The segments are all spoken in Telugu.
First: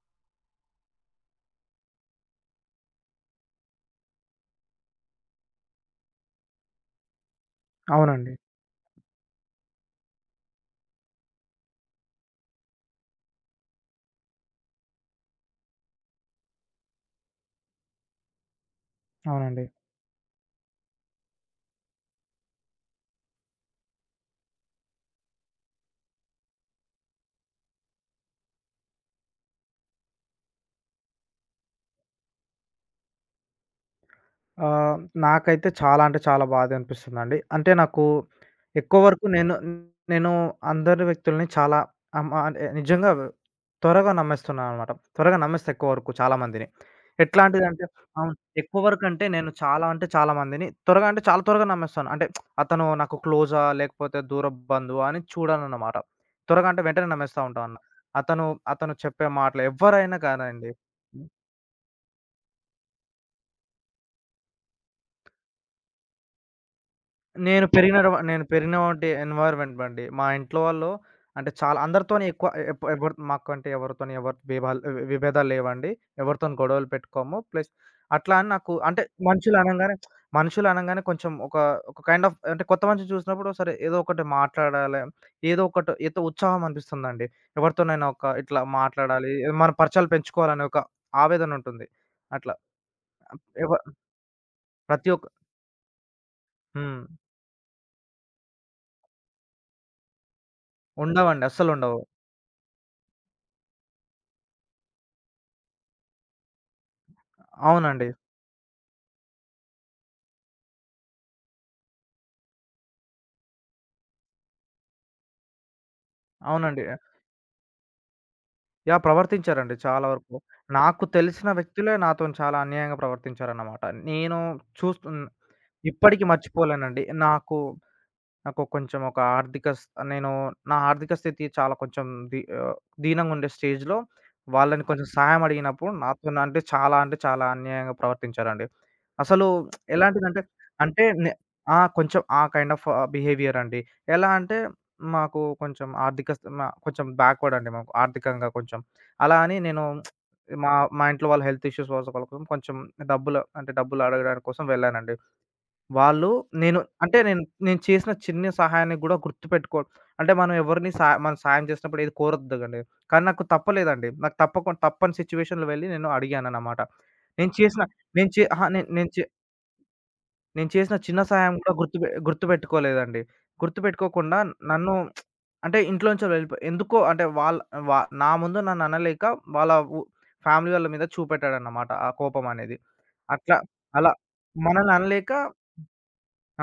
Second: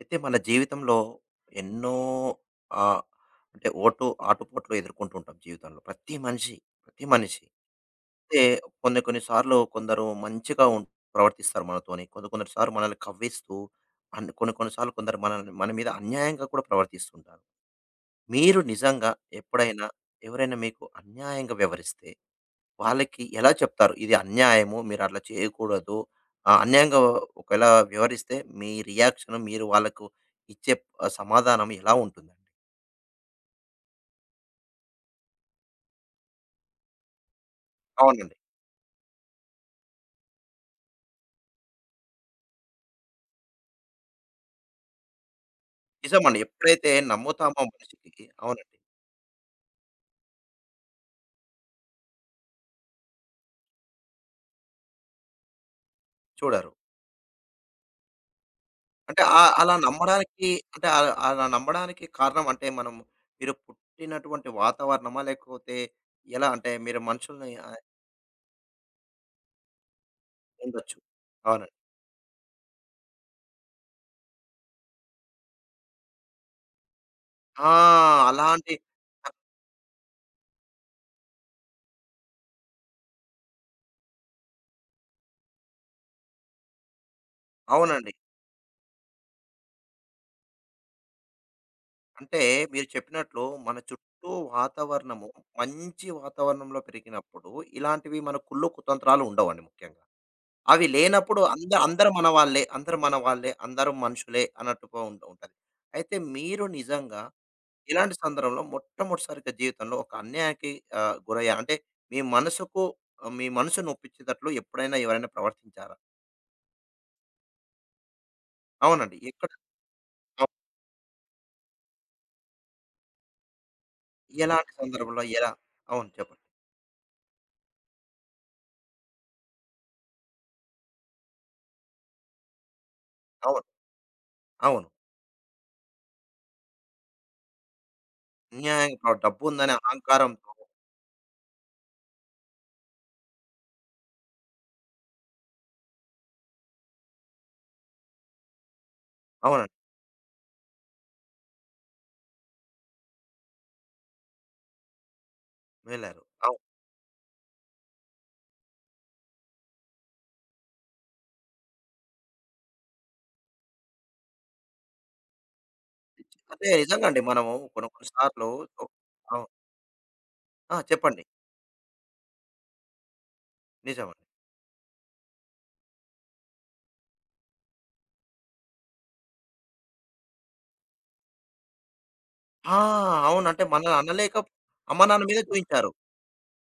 అయితే మన జీవితంలో ఎన్నో ఆహ్, అంటే ఓటు ఆటుపోట్లు ఎదుర్కొంటూ ఉంటాం జీవితంలో. ప్రతి మనిషి, ప్రతి మనిషి. అవునండి. అయితే కొన్ని కొన్ని సార్లు కొందరు మంచిగా ప్రవర్తిస్తారు మనతోని. కొందరు కొందరు సార్లు మనల్ని కవ్విస్తూ కొన్ని కొన్ని సార్లు కొందరు మన మీద అన్యాయంగా కూడా ప్రవర్తిస్తుంటారు. మీరు నిజంగా అవునండి. ఎప్పుడైనా ఎవరైనా మీకు అన్యాయంగా వ్యవహరిస్తే వాళ్ళకి ఎలా చెప్తారు? ఇది అన్యాయము. మీరట్లా చేయకూడదు. అన్యాయంగా ఒకవేళ వివరిస్తే మీ రియాక్షన్ మీరు వాళ్ళకు ఇచ్చే సమాధానం ఎలా ఉంటుందండి? ఆహ్, నాకైతే చాలా అంటే చాలా బాధనిపిస్తుందండి. అంటే నాకు అవునండి. ఎక్కువ వరకు నేను నేను అందరి వ్యక్తుల్ని చాలా అమ్మ అంటే నిజంగా త్వరగా నమ్మేస్తున్నాననమాట. త్వరగా నమ్మేస్తా ఎక్కువ వరకు చాలా నిజమండి. మందిని. ఎప్పుడైతే నమ్ముతామో ఎట్లాంటిదంటే మనిషికి అవును. అవునండి. ఎక్కువ వరకంటే నేను చాలా అంటే చాలా మందిని త్వరగా అంటే చాలా త్వరగా నమ్మేస్తాను. అంటే అతను నాకు క్లోజా? లేకపోతే దూరపు బంధువా? అని చూడననమాట. త్వరగా చూడరు. అంటే వెంటనే నమ్మేస్తా ఉంటాను. అతను అతను అంటే చెప్పే ఆహ్, మాటలు అలా ఎవ్వరైనా నమ్మడానికి కానండి. అంటే అలా నమ్మడానికి కారణం అంటే మనం మీరు పుట్టినటువంటి వాతావరణమా? లేకపోతే ఎలా అంటే మీరు మనుషుల్ని నేను పెరిగినవంటి ఎన్విరాన్మెంట్ బండి. మా ఇంట్లో వాళ్ళు ఉండొచ్చు. అంటే అవునండి. చాలా అందరితోని ఎక్కువ ఎవరు మాకంటే ఎవరితోని ఎవరి బీభాలు వి విభేదాలు లేవండి. ఎవరితోని గొడవలు పెట్టుకోము. ప్లస్ ఆ! అట్లా అని నాకు అలాంటి అంటే మనుషులు అనంగానే మనుషులు అనంగానే కొంచెం ఒక ఒక కైండ్ ఆఫ్ అంటే కొత్త మనిషి చూసినప్పుడు సరే ఏదో ఒకటి మాట్లాడాలి. ఏదో ఒకటి ఏదో ఉత్సాహం అనిపిస్తుందండి. ఎవరితోనైనా అవునండి. ఒక ఇట్లా మాట్లాడాలి. మన పరిచయాలు పెంచుకోవాలనే ఒక ఆవేదన ఉంటుంది. అంటే అట్లా మీరు చెప్పినట్లు ఎవ మన చుట్టూ ప్రతి వాతావరణము ఒక్క మంచి వాతావరణంలో హ్మ్. పెరిగినప్పుడు ఇలాంటివి మన కుళ్ళు కుతంత్రాలు ఉండవండి ముఖ్యంగా. అవి లేనప్పుడు ఉండవండి. అస్సలుండవు. అందరూ మన వాళ్ళే, అందరూ మన వాళ్ళే, అందరూ మనుషులే అన్నట్టుగా ఉంటూ ఉంటది. అయితే మీరు నిజంగా అవునండి. ఇలాంటి సందర్భంలో మొట్టమొదటిసారిగా జీవితంలో ఒక అన్యాయానికి గురయ్యారు. అంటే మీ మనసుకు మీ మనసు నొప్పించేటట్లు ఎప్పుడైనా ఎవరైనా ప్రవర్తించారా? అవునండి. యాహ్! అవునండి. ఎక్కడ? ప్రవర్తించారండి చాలా వరకు. నాకు తెలిసిన వ్యక్తులే నాతోని చాలా అన్యాయంగా ప్రవర్తించారన్నమాట. నేను ఎలాంటి చూస్తున్ సందర్భంలో ఎలా? అవును ఇప్పటికి చెప్పండి. మర్చిపోలేనండి. నాకు నాకు కొంచెం ఒక ఆర్థిక స్ నేను నా ఆర్థిక స్థితి చాలా కొంచెం ది ఆహ్, దీనంగుండే అవును. స్టేజ్‌లో వాళ్ళని అవును. కొంచెం సహాయం అడిగినప్పుడు నాతో అంటే చాలా అంటే చాలా అన్యాయంగా ప్రవర్తించారండి. అన్యాయంగా అసలు డబ్బుందనే ఎలాంటిదంటే, అహంకారంతో అంటే నే ఆ! కొంచెం ఆ కైండ్ ఆఫ్ బిహేవియర్ అండి. ఎలా అంటే మాకు కొంచెం ఆర్థిక స్థ మా కొంచెం బ్యాక్వర్డ్ అండి మాకు ఆర్థికంగా కొంచెం. అలా అని అవునండి. నేను మా మా ఇంట్లో వాళ్ళ హెల్త్ ఇష్యూస్ కోసం కొంచెం డబ్బులు అడగడానికి కోసం వెళ్ళానండి. వెళ్ళారు. వాళ్ళు అవును. నేను అంటే నేను నేను చేసిన చిన్న సహాయాన్ని గూడా గుర్తుపెట్టుకో అంటే మనం ఎవరిని సహా మనం సాయం చేసినప్పుడు ఏది కోరొద్దు గండి. కానీ నాకు తప్పలేదండి. నాకు తప్పకుండా తప్పని సిట్యుయేషన్‌లో వెళ్లి నేను అంటే అడిగానన్నమాట. నిజంగా అండి. మనము నేను చేసిన కొన్ని కొన్ని నేను చే సార్లు అహా! సో నేను నేను చే అవును. నేను ఆ! చేసిన చిన్న చెప్పండి. సహాయం గూడా గుర్తుపెట్టుకోలేదండి. నిజమండి. గుర్తుపెట్టుకోకుండా నన్ను అంటే ఇంట్లోంచి వెళ్ళిపో ఎందుకో అంటే వాళ్ళ వా నా ముందు నన్ను అనలేక వాళ్ళ ఉ ఫ్యామిలీ వాళ్ళ మీద చూపెట్టాడన్నమాట. ఆ కోపం ఆ! అనేది. అవును. అట్లా అంటే మనల్ని అలా అనలేక మనల్ని అమ్మ, నాన్న అనలేక మీద చూయించారు.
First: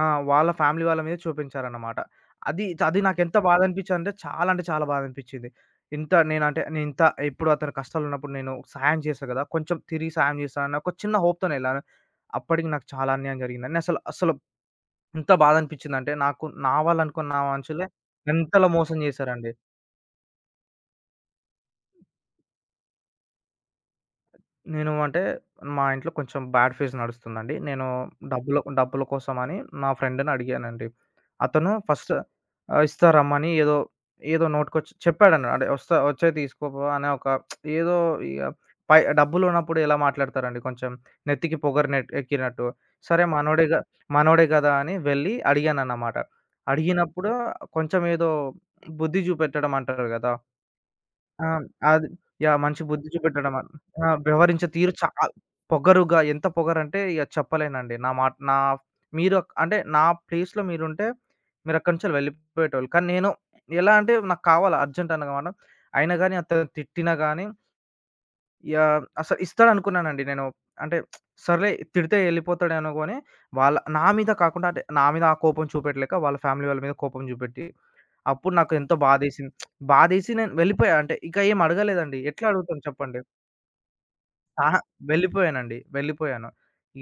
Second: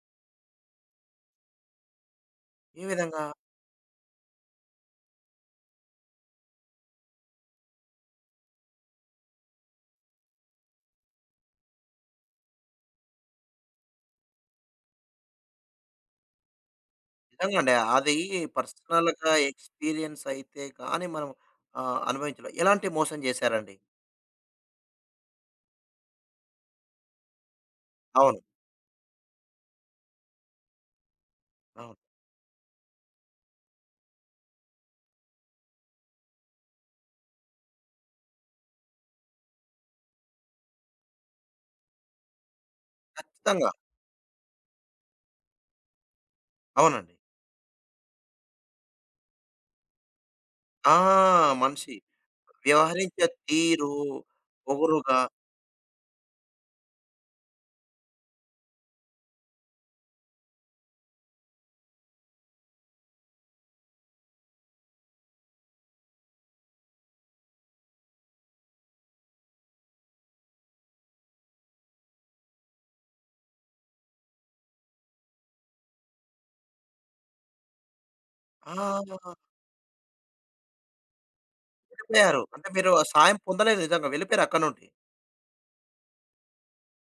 ఆ! వాళ్ళ ఫ్యామిలీ వాళ్ళ మీద చూపించారన్నమాట. అది, ఏ అది విధంగా? నాకెంత బాధ అనిపించిందంటే చాలా అంటే చాలా బాధ అనిపించింది. ఇంత నేనంటే నేనింత ఇప్పుడు అతను కష్టాలున్నప్పుడు నేను సాయం చేశా కదా! కొంచెం తిరిగి సాయం చేస్తానన్న ఒక చిన్న హోప్‌తోనే ఎళ్ళాను. అప్పటికి నాకు చాలా అన్యాయం జరిగిందండి. అసలు ఎంత బాధ అనిపించిందంటే నాకు నా వాళ్ళనుకున్న నిజంగండి. మనుషులే అది ఎంతలా మోసం పర్సనల్‌గా చేశారండి. ఎక్స్‌పీరియన్స్ అయితే గాని మనం అనుభవించలేం. ఎలాంటి మోసం చేశారండి? నేను అంటే మా ఇంట్లో కొంచెం బ్యాడ్ ఫేజ్ నడుస్తుందండి. నేను అవును. డబ్బుల డబ్బుల కోసమని నా ఫ్రెండ్‌ని అడిగానండి. అతను అవును. ఫస్ట్ ఇస్తారమ్మని ఏదో ఏదో నోటికొచ్చి చెప్పాడని అంటే "వస్తా వచ్చేయి తీసుకోపో" అనే ఒక ఏదో ఇగ పై డబ్బులున్నప్పుడు ఎలా మాట్లాడతారండి కొంచెం నెత్తికి పొగరునెట్ ఎక్కినట్టు. సరే మనోడే ఖచ్చితంగా. గ మనోడే గదా! అని వెళ్ళి అడిగానన్నమాట. అవునండి. అడిగినప్పుడు కొంచెం ఏదో బుద్ధి చూపెట్టడం అంటారు గదా! ఆ! ఆ! మనిషి అది యాహ్! మంచి బుద్ధి వ్యవహరించే చూపెట్టడం. తీరు, ఆ! వ్యవహరించే తీరు పొగరుగా పొగరుగా ఎంత పొగరంటే ఇగ చెప్పలేనండి. నా మాట నా మీరు అంటే నా ప్లేస్‌లో మీరుంటే మీరక్కడి నుంచి వెళ్ళిపోయేటోళ్ళు. కానీ నేను ఎలా అంటే నాకు కావాలా అర్జెంట్ అన్నమాట. అయినా గాని అతను తిట్టినా గాని యాహ్! అసలు ఇస్తాడనుకున్నానండి నేను. అంటే సర్లే తిడితే వెళ్ళిపోతాడేమోగాని నా మీద కాకుండా అంటే నా మీద ఆ కోపం చూపెట్టలేక వాళ్ళ ఫ్యామిలీ వాళ్ళ మీద కోపం చూపెట్టి అప్పుడు ఆ! నాకెంతో బాధేసింది. బాధేసి నేను వెళ్ళిపోయా. అంటే ఇక ఏం అడగలేదండి. వెళ్ళిపోయారు. ఎట్లా అంటే అడుగుతాం మీరు ఆ చెప్పండి. సాయం పొందలేదు నిజంగా. వెళ్ళిపోయారు అక్కడి అహా! నుండి. వెళ్ళిపోయానండి. వెళ్ళిపోయాను.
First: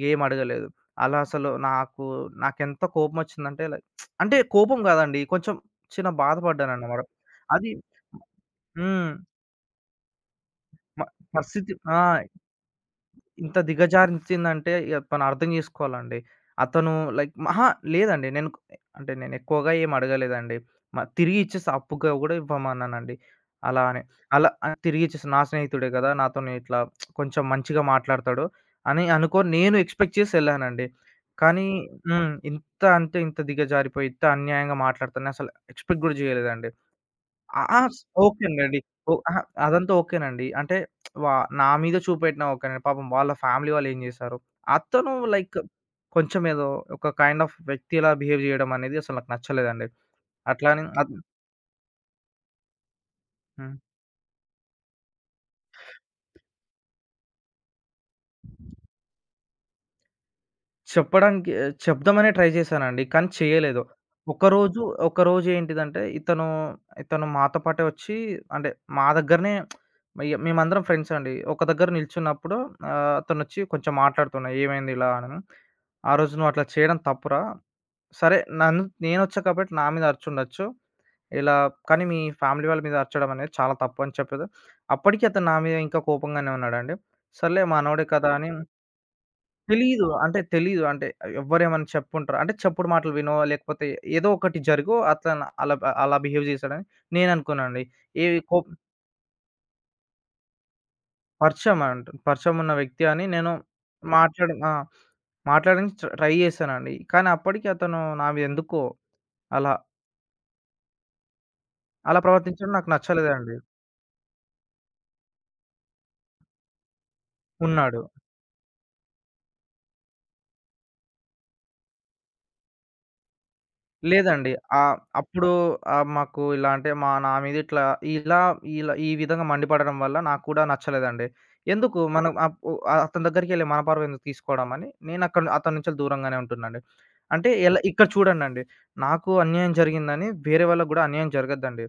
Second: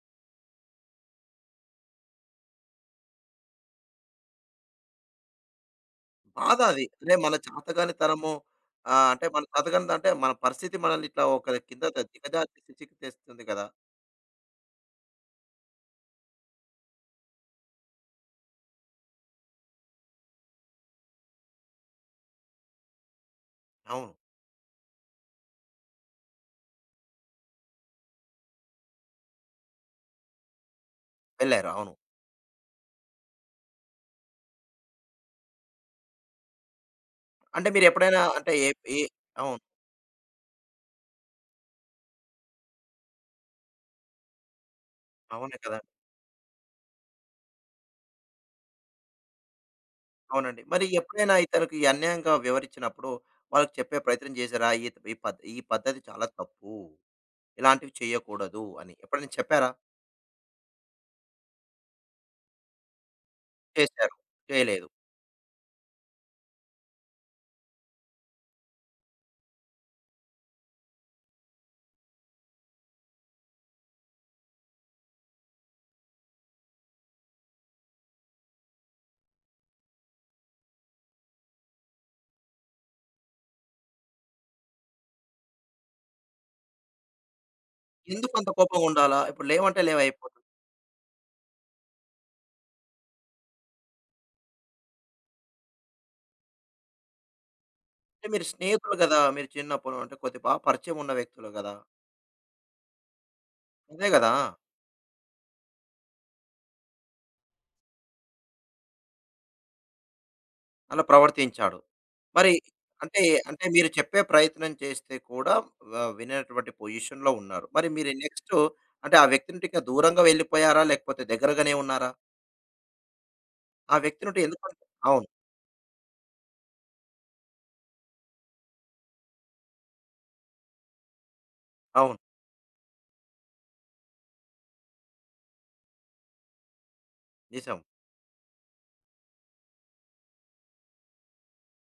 ఏం అడగలేదు. అలా అసలు నాకు నాకెంత కోపమొచ్చిందంటే లైక్ అంటే కోపం కాదండి. కొంచెం చిన్న బాధ అది. బాధపడ్డానన్నమాట. అరే! మన అది చాతగానితనము హ్మ్. అంటే మన చాతగానిది అంటే మన పరిస్థితి మ మనల్ని ఇట్లా ఒక పరిస్థితి కింద ఆ! దిగజార్చే స్థితికి తెస్తుంది ఇంత కదా! దిగజారించిందంటే ఇగ తను అర్థం చేసుకోవాలండి. అతను లైక్ మహా లేదండి. నేను అంటే నేను ఎక్కువగా ఏం అడగలేదండి. తిరిగి ఇచ్చేసా అప్పుగా గూడా ఇవ్వమన్నానండి. అలా అని. అవును. అలా తిరిగి ఇచ్చేసా. నా స్నేహితుడే గదా! నాతోని ఇట్లా కొంచెం మంచిగా మాట్లాడతాడు అని అనుకోని నేను ఎక్స్‌పెక్ట్ చేసి ఎళ్ళానండి. కానీ వెళ్లారు. అవును. హ్మ్. ఇంత అంటే ఇంత దిగజారిపోయి, ఇంత అన్యాయంగా మాట్లాడుతాడని అసలు ఎక్స్‌పెక్ట్ గూడా జేయలేదండి. ఆ! అంటే ఆ! స్ మీరెప్పుడైనా ఓకే అంటే ఏ అండి. ఏ ఓ అహా! అవును. అదంతా ఓకేనండి. అంటే వా నా మీద చూపెట్టినా ఓకేనండి. పాపం వాళ్ళ ఫ్యామిలీ వాళ్ళేం జేశారు. అతను అవునే లైక్ కదా! కొంచెం ఏదో ఒక కైండ్ ఆఫ్ వ్యక్తిలా బిహేవ్ జేయడం అనేది అసలు నాకు నచ్చలేదండి. అవునండి. అట్లా అని మరి అత్ ఎప్పుడైనా ఇతనికి ఈ అన్యాయంగా వివరించినప్పుడు వాళ్ళకి హ్మ్. చెప్పే ప్రయత్నం చేశారా? ఈ ఈ పద్ ఈ పద్ధతి చాలా తప్పు. ఇలాంటివి చేయకూడదు అని. ఎప్పుడైనా చెప్పారా? చెప్పడానికి చెప్దామనే ట్రై చేశానండి. కానీ చేయలేదు. చేశారు. ఒకరోజు, చేయలేదు. ఒకరోజు ఏంటిదంటే ఇతను మాతో పాటే వచ్చి అంటే మా దగ్గరనే ఇగ మేమందరం ఫ్రెండ్స్ అండి. ఒక దగ్గర నిల్చున్నప్పుడు అతనొచ్చి కొంచెం మాట్లాడుతున్నా ఏమైంది ఇలా అని. "ఆ రోజు నువ్వు అట్లా చేయడం తప్పురా. సరే నన్ను నేనొచ్చా కాబట్టి నా మీద అరిచుండొచ్చు. ఇలా కానీ మీ ఫ్యామిలీ వాళ్ళ మీద అరచడం అనేది చాలా తప్పు" అని చెప్పేది. అప్పటికి అతను నా మీద ఇంకా కోపంగానే ఉన్నాడండి. సర్లే మనోడే కదా ఎందుకంత అని కోపంగుండాలా? ఇప్పుడు లేవంటే తెలీదు. లేవయిపోతుంది. అంటే తెలీదు. అంటే ఎవ్వరేమన్నా చెప్పుంటారు. అంటే చెప్పుడు మాటలు వినో, లేకపోతే ఏదో ఒకటి జరిగో అతను అలా బిహేవ్ చేశాడని నేననుకున్నానండి. అంటే ఏవి మీరు కో స్నేహితులు గదా! మీరు చిన్నప్పుడు అంటే కొద్దిగా బాగా పరిచయం ఉన్న వ్యక్తులు గదా! పరిచయం ఉన్న వ్యక్తి అని నేను అదే గదా! మాట్లాడి ఆ! మాట్లాడడానికి ట్రై చేశానండి. కానీ అప్పటికి అతను నా మీద ఎందుకో అలా, అలా ప్రవర్తించాడు. అలా మరి ప్రవర్తించడం నాకు అంటే, నచ్చలేదండి. అంటే మీరు చెప్పే ప్రయత్నం చేస్తే కూడా వ వినేటువంటి పొజిషన్‌లో ఉన్నారు. మరి ఉన్నాడు. మీరు నెక్స్ట్ అంటే ఆ వ్యక్తి నుండి ఇక దూరంగా వెళ్ళిపోయారా? లేకపోతే దగ్గరగానే ఉన్నారా? ఆ వ్యక్తి నుండి లేదండి. ఎందుకంటే అవును. అప్పుడు మాకు ఇలా అంటే నా మీద ఇట్లా ఇలా ఇలా ఈ విధంగా మండిపడడం వల్ల నాకు కూడా నచ్చలేదండి. ఎందుకు అవును. మనం అప్ ఉ అతని దగ్గరికెళ్ళి మన పరువు ఎందుకు తీసుకోవడం అని నేను అక్కడ అతని నుంచి దూరంగానే ఉంటున్నాండి. అంటే నిజం. ఎలా ఇక్కడ చూడండండి. నాకు అన్యాయం జరిగిందని వేరే వాళ్ళకి గూడా అన్యాయం జరగద్దండి.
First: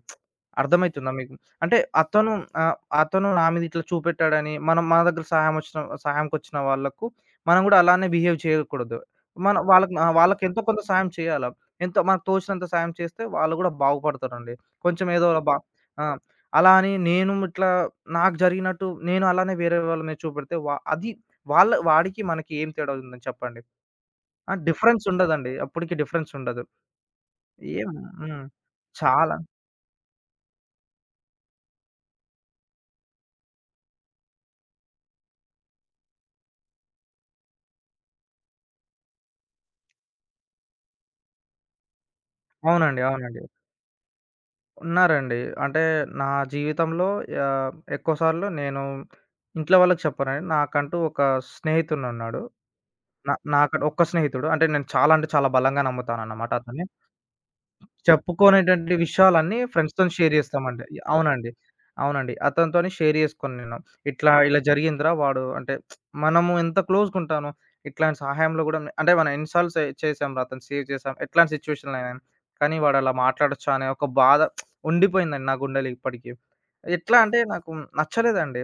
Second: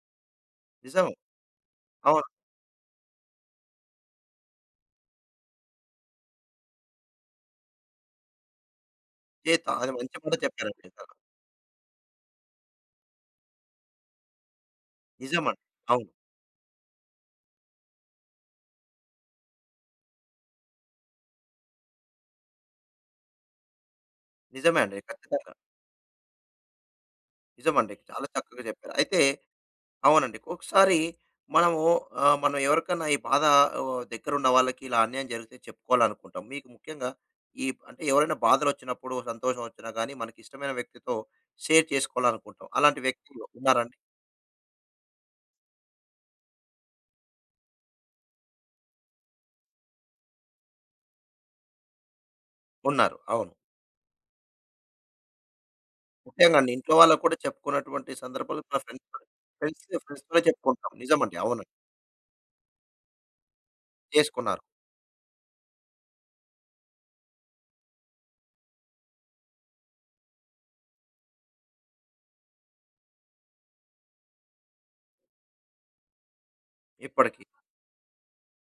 నిజం. అర్థమైతుందా మీకు? అంటే అవును. అతను ఆహ్, అతను నా మీద ఇట్లా చూపెట్టాడని మనం మన దగ్గర సహాయంకొచ్చిన వాళ్ళకు మనం గూడా అలానే బిహేవ్ చేయకూడదు. మన చేత అది వాళ్ళకి మంచి మాట వాళ్ళకి ఎంతో చెప్పారండి కొంత సహాయం నిజంగా. చేయాల. ఎంతో మనకు తోచినంత సాయం చేస్తే వాళ్ళు గూడా బాగుపడతారండి. కొంచెం ఏదో అలా బా నిజమండి. ఆ! అవును. అలా అని నేను ఇట్లా నాకు జరిగినట్టు నేను అలానే వేరే వాళ్ళ మీద చూపెడితే అది వాళ్ళ వాడికి మనకి ఏం తేడా ఉందని చెప్పండి. ఆ! నిజమే అండి. డిఫరెన్స్ ఖచ్చితంగా. ఉండదండి. అప్పటికి డిఫరెన్స్ ఉండదు. నిజమండి. ఏం చాలా హ్మ్. చక్కగా చెప్పారు. అయితే చాలా అవునండి. ఒకసారి మనము మనం ఎవరికన్నా ఈ బాధ దగ్గరున్న వాళ్ళకి ఇలా అన్యాయం జరిగితే చెప్పుకోవాలనుకుంటాం. మీకు ముఖ్యంగా ఈ అంటే ఎవరైనా బాధలొచ్చినప్పుడు, సంతోషం వచ్చినా గానీ, మనకిష్టమైన వ్యక్తితో షేర్ చేసుకోవాలనుకుంటాం. అలాంటి అవునండి. వ్యక్తి అవునండి. ఉన్నారండి? ఉన్నారండి. అంటే నా జీవితంలో ఆహ్, ఎక్కువ సార్లు నేను ఇంట్లో వాళ్ళకి చెప్పనండి. నాకంటూ ఒక స్నేహితుడున్నాడు. ఉన్నారు. నా అవును. నాక ఒక్క స్నేహితుడు. అంటే నేను చాలా అంటే చాలా బలంగా నమ్ముతానన్నమాట ముఖ్యంగా అండి అతన్ని. ఇంట్లో వాళ్ళకి కూడా చెప్పుకున్నటువంటి సందర్భాలు మన చెప్పుకోనేటువంటి ఫ్రెండ్స్‌తోనే విషయాలన్నీ ఫ్రెండ్స్‌తోని షేర్ ఫ్రెండ్స్‌తోనే జేస్తామండి. చెప్పుకుంటాం. నిజమండి. అవునండి. అవునండి. అవునండి. అతనితోని షేర్ జేసుకోను నేను. ఇలా చేసుకున్నారు జరిగిందిరా వాడు అంటే మనము ఎంత క్లోజ్‌గుంటానో ఇట్లాంటి సహాయంలో గూడా అంటే మనం ఎన్ని సార్లు చేసాంరా అతన్ని సేవ్ చేసాం. ఎట్లాంటి సిట్యుయేషన్‌లోనైనా. కానీ వాడు అలా మాట్లాడొచ్చా అనే ఒక బాధ ఉండిపోయిందండి నా గుండెలో ఇప్పటికి. ఎట్లా అంటే ఇప్పటికి. నాకు నచ్చలేదండి.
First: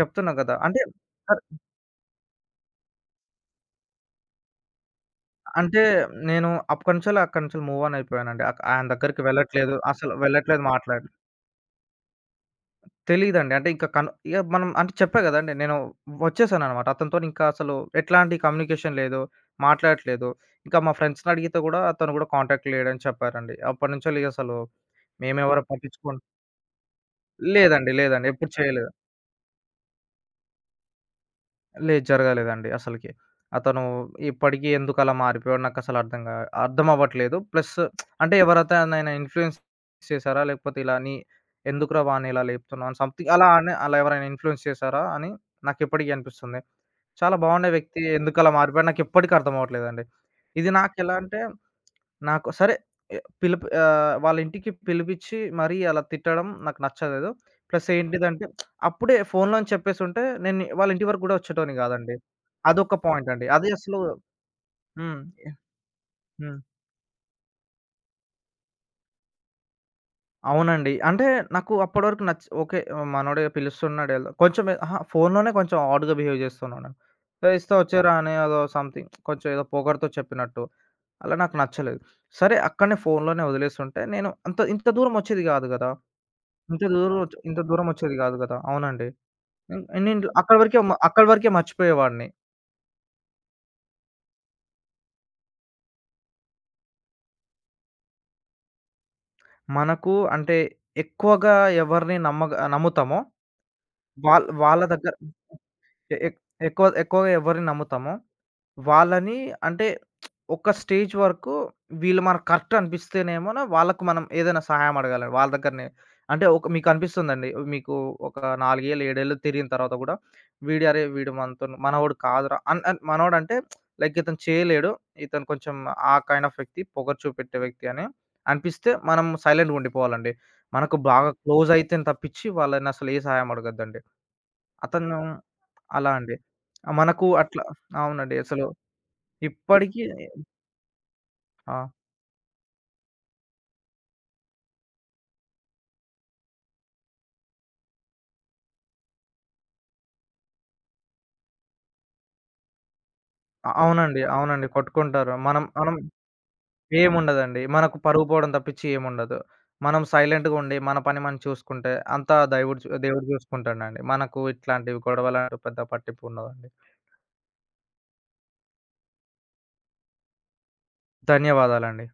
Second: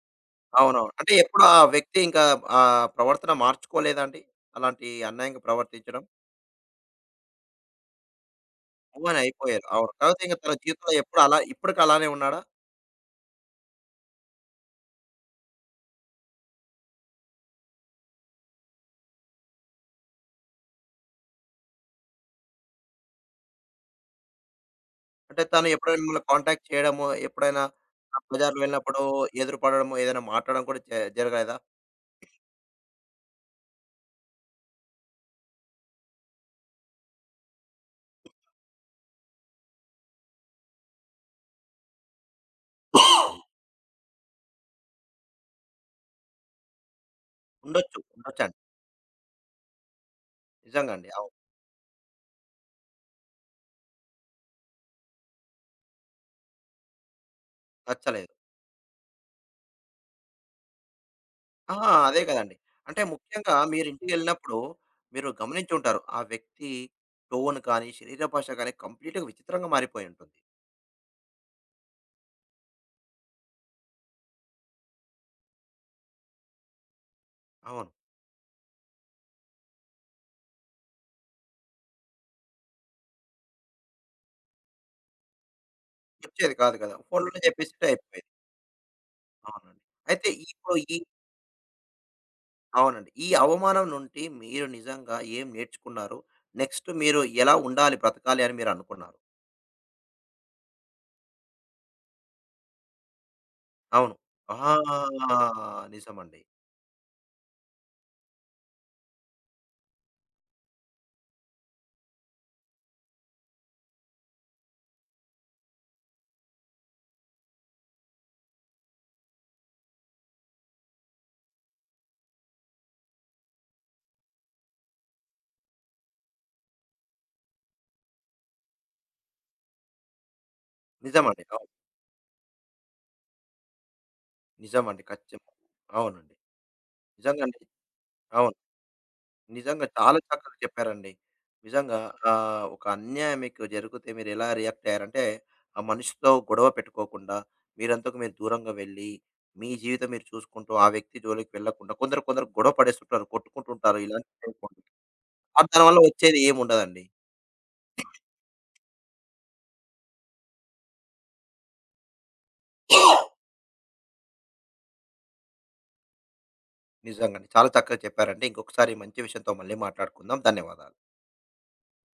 చెప్తున్నా గదా! అంటే అవునవును. అంటే ఆహ్, ఎప్పుడు ఆ వ్యక్తి ఇంకా ఆ ప్రవర్తన మార్చుకోలేదా అండి? అలాంటి అన్యాయంగా అంటే ప్రవర్తించడం? నేను అప్పటి నుంచెల్లి అక్కడి నుంచెల్లి మూవ్ ఆన్ అయిపోయానండి. ఆయన అవును. దగ్గరికి అయిపోయారు. వెళ్ళట్లేదు. అవును. అసలు తర్వాత ఇంక తన వెళ్ళట్లేదు జీవితంలో ఎప్పుడు అలా ఇప్పటికి అలానే ఉన్నాడా? తెలీదండి. అంటే ఇంక కను ఇగ మనం అంటే చెప్పా గదండీ! నేను వచ్చేసాననమాట. అతనితోని ఇంకా అసలు ఎట్లాంటి కమ్యూనికేషన్ లేదు. మాట్లాడట్లేదు. ఇంకా మా ఫ్రెండ్స్‌ని అడిగితే గూడా అతను గూడా కాంటాక్ట్ లేడని చెప్పారండి. అప్పటి నుంచెల్లి అసలు అంటే మేమెవరం తను ఎప్పుడైనా పట్టించుకోం మిమ్మల్ని కాంటాక్ట్ చేయడము, ఎప్పుడైనా లేదండి. ఆ లేదండి. ఎప్పుడు బజార్‌లో చేయలేదు. వెళ్ళినప్పుడు ఎదురుపడడము, ఏదైనా మాట్లాడడం కూడా జరగలేదా? లేదు. జరగలేదండి అసలకి. అతను ఇప్పటికి ఎందుకలా మారిపోయాడో నాకసలు అర్థం గా అర్థమవ్వట్లేదు. ప్లస్ అంటే ఎవరైతేనైనా ఇన్‌ఫ్లూయెన్స్ చేసారా? లేకపోతే ఇలా నీ ఎందుకురా వాడిని ఇలా లేపుతున్నావు అని సంథింగ్ అలా ఎవరైనా ఇన్‌ఫ్లూయెన్స్ చేసారా? అని నాకిప్పటికి అనిపిస్తుంది. చాలా బాగుండే ఉండొచ్చు. వ్యక్తి ఎందుకలా ఉండొచ్చండి. మారిపోయాడో నాకిప్పటికి అర్థమవ్వట్లేదండి. ఇది నిజంగా అండి. నాకెలా అవును. అంటే నాకు సరే వాళ్ళ ఇంటికి పిలిపిచ్చి మరీ అలా తిట్టడం నాకు నచ్చలేదు. ప్లస్ నచ్చలేదు. ఏంటిదంటే అప్పుడే ఫోన్‌లోని చెప్పేసుంటే నేను వాళ్ళ ఇంటి వరకు గూడా వచ్చేటోడిని ఆహా! గాదండి. అదే కదండీ. అదొక అంటే పాయింట్ అండి. ముఖ్యంగా అది అసలు మీరింటికెళ్ళినప్పుడు హ్మ్. మీరు గమనించి ఉంటారు. ఆ హ్మ్. వ్యక్తి టోన్ కానీ, శరీర భాష కానీ కంప్లీట్‌గా విచిత్రంగా మారిపోయి ఉంటుంది. అవునండి. అంటే నాకు అప్పటి వరకు నచ్చ ఓకే. మనోడు పిలుస్తున్నాడు కొంచెం అహా! ఫోన్‌లోనే కొంచెం ఆడ్‌గా బిహేవ్ చేస్తున్నాడు. "ఏ, ఇస్తా అవును. వచ్చేయరా అని అదో సంథింగ్ కొంచెం ఏదో పొగరుతో చెప్పినట్టు. అలా నాకు నచ్చలేదు. సరే అక్కడనే ఫోన్‌లోనే వదిలేసుంటే నేను అంత ఇంత దూరం వచ్చేది గాదు గదా! వచ్చేది కాదు కదా! ఫోన్‌లోనే ఇంత చెప్పేసింటే దూరం ఒచ్చేది అయిపోయేది. గాదు గదా! అవునండి. అవునండి. హ్మ్. అయితే నేనింట్లో హ్మ్. ఇప్పుడు ఈ అక్కడి వరకే మర్చిపోయేవాడిని. అవునండి. ఈ అవమానం నుండి మీరు నిజంగా ఏం నేర్చుకున్నారు? నెక్స్ట్ మీరు ఎలా ఉండాలి, బ్రతకాలి అని మీరనుకున్నారు? మనకు అంటే ఎక్కువగా ఎవరిని నమ్మగ నమ్ముతామో అవును. ఆ! వాళ్ళ దగ్గర ఎ ఎక్ నిజమండి. ఎక్కువగా ఎవరిని నమ్ముతామో వాళ్ళని అంటే ఒక స్టేజ్ వరకు వీళ్ళు మనకు కరెక్ట్ అనిపిస్తేనేమోన వాళ్ళకి మనం ఏదైనా సహాయం అడగాలి. వాళ్ళ దగ్గరనే అంటే ఒక మీకు అనిపిస్తుందండి. మీకు ఒక 4 ఏళ్ళు, 7 ఏళ్ళు తిరిగిన తర్వాత గూడా వీడు అరే! వీడు మనతోని మనవోడు కాదురా! అన్ అన్ మనవడంటే లైక్ ఇతను చేయలేడు. ఇతను కొంచెం ఆ కైండ్ ఆఫ్ వ్యక్తి, పొగరు చూపెట్టే వ్యక్తి అని అనిపిస్తే మనం సైలెంట్‌గా ఉండిపోవాలండి. మనకు బాగా నిజమండి. అవును. క్లోజ్ అయితేనే తప్పించి వాళ్ళని అసలు ఏ సహాయం అడగొద్దండి. నిజమండి. అతను ఖచ్చితం. అలా అవునండి. అండి. ఆ మనకు నిజంగండి. అట్లా అవునండి. అవును. అసలు నిజంగా ఇప్పటికి చాలా చక్కగా చెప్పారండి. ఆ! నిజంగా ఒక అన్యాయం మీకు జరిగితే మీరెలా రియాక్ట్ అయ్యారంటే, ఆ మనిషితో గొడవ పెట్టుకోకుండా, మీరంతకు మీరు దూరంగా వెళ్లి, మీ జీవితం మీరు చూసుకుంటూ, ఆ వ్యక్తి జోలికి వెళ్ళకుండా కొందరు కొందరు గొడవ పడేస్తుంటారు, కొట్టుకుంటుంటారు. అవునండి. ఇలాంటివి అవునండి. చేయకూడదు. కొట్టుకుంటారు. ఆ! మనం మనం దానివల్ల వచ్చేది ఏముండదండి. ఏముండదండి. మనకు పరువు పోవడం తప్పించి ఏముండదు. మనం సైలెంట్‌గా ఉండి మన పని మనం చూసుకుంటే అంతా దైవుడు చూ దేవుడు చూసుకుంటాడండి. మనకు ఇట్లాంటివి గొడవలు పెద్ద పట్టింపు ఉండదండి. నిజంగానే. చాలా చక్కగా చెప్పారండి. ఇంకొకసారి ఈ మంచి విషయంతో మళ్ళీ మాట్లాడుకుందాం. ధన్యవాదాలు. ధన్యవాదాలండి.